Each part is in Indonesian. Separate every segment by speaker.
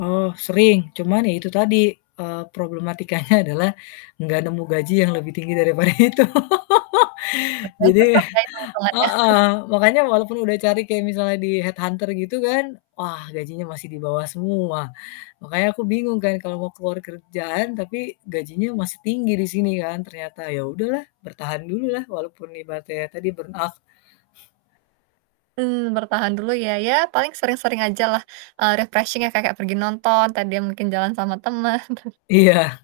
Speaker 1: Oh, sering. Cuman, ya itu tadi, eee, problematikanya adalah enggak nemu gaji yang lebih tinggi daripada itu.
Speaker 2: Padahal pasti
Speaker 1: Jadi
Speaker 2: oke, itung-itungannya.
Speaker 1: heeh, makanya walaupun udah cari kaya misalnya di head hunter gitu kan, wah gajinya masih di bawah semua. Makanya aku bingung kan kalau mau keluar kerjaan, tapi gajinya masih tinggi di sini kan, ternyata. Ya udahlah, bertahan dululah walaupun ibaratnya ya tadi burnout.
Speaker 2: Mmm, bertahan dulu ya, ya paling sering-sering ajalah, eee, refreshing ya, ka kayak pergi nonton, entah dia mungkin jalan sama teman.
Speaker 1: Iya.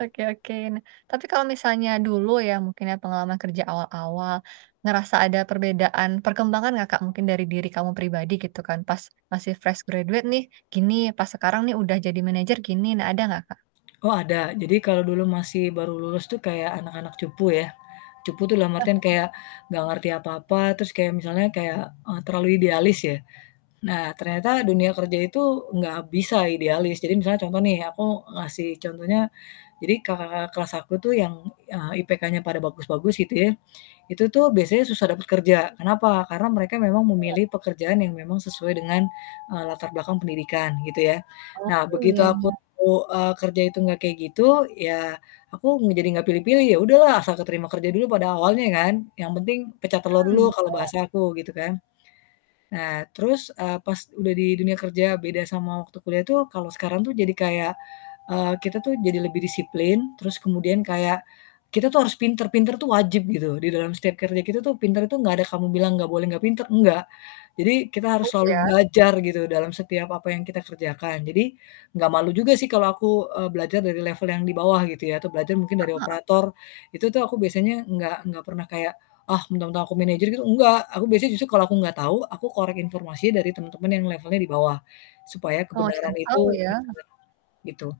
Speaker 2: Oke oke. Nah, tapi kalau misalnya dulu ya, mungkin ya pengalaman kerja awal-awal, ngerasa ada perbedaan perkembangan enggak, Kak, mungkin dari diri kamu pribadi gitu kan, "Pas masih fresh graduate nih gini, pas sekarang nih udah jadi manajer gini." Nah ada enggak, Kak?
Speaker 1: Oh, ada. Jadi, kalau dulu masih baru lulus tuh kayak anak-anak cupu ya, cupu tuh dalam artian
Speaker 2: Iya.
Speaker 1: kayak enggak ngerti apa-apa, terus kayak misalnya yang kayak, eee, terlalu idealis ya. Nah, ternyata dunia kerja itu enggak bisa idealis, jadi misalnya contoh nih, aku ngasih contohnya, jadi kakak-kakak kelas aku tuh yang, eee, IPK-nya pada bagus-bagus gitu yah, itu tuh biasanya susah dapat kerja, kenapa, karena mereka memang
Speaker 2: Iya.
Speaker 1: memilih pekerjaan yang memang sesuai dengan latar belakang, pendidikan gitu yah.
Speaker 2: Oh,
Speaker 1: Nah,
Speaker 2: mmm,
Speaker 1: begitu
Speaker 2: iya
Speaker 1: aku,
Speaker 2: iya.
Speaker 1: eee, kerja itu enggak kayak gitu, ya, aku eng jadi enggak pilih-pilih, ya udahlah asal keterima kerja dulu pada awalnya kan, yang penting pecah telur
Speaker 2: Mhm,
Speaker 1: dulu
Speaker 2: benar.
Speaker 1: kalau bahasa aku, gitu kan. Nah terus, eee, pas udah di dunia kerja beda sama waktu kuliah tuh, kalau sekarang tuh jadi kayak, eee, kita tuh jadi lebih disiplin, terus kemudian kayak kita tuh harus pinter pinter tuh wajib gitu. Di dalam setiap kerja kita tuh, pinter itu enggak ada kamu bilang, "Enggak boleh, enggak pinter," enggak. Jadi, kita harus
Speaker 2: Push,
Speaker 1: selalu
Speaker 2: ya?
Speaker 1: belajar gitu, dalam setiap apa yang kita kerjakan. Jadi, enggak malu juga sih kalau aku, eee, belajar dari level yang di bawah gitu ya, atau belajar mungkin
Speaker 2: Heeh
Speaker 1: dari
Speaker 2: heeh.
Speaker 1: operator, itu tuh aku biasanya enggak enggak pernah kayak, "Ah, mentang-mentang aku manager," gitu, enggak. Aku biasanya justru kalau aku enggak tahu aku korek informasinya dari temen-temen yang levelnya di bawah, supaya
Speaker 2: Oh, cari
Speaker 1: kebenaran
Speaker 2: tahu
Speaker 1: itu bener-bener,
Speaker 2: ya?
Speaker 1: gitu.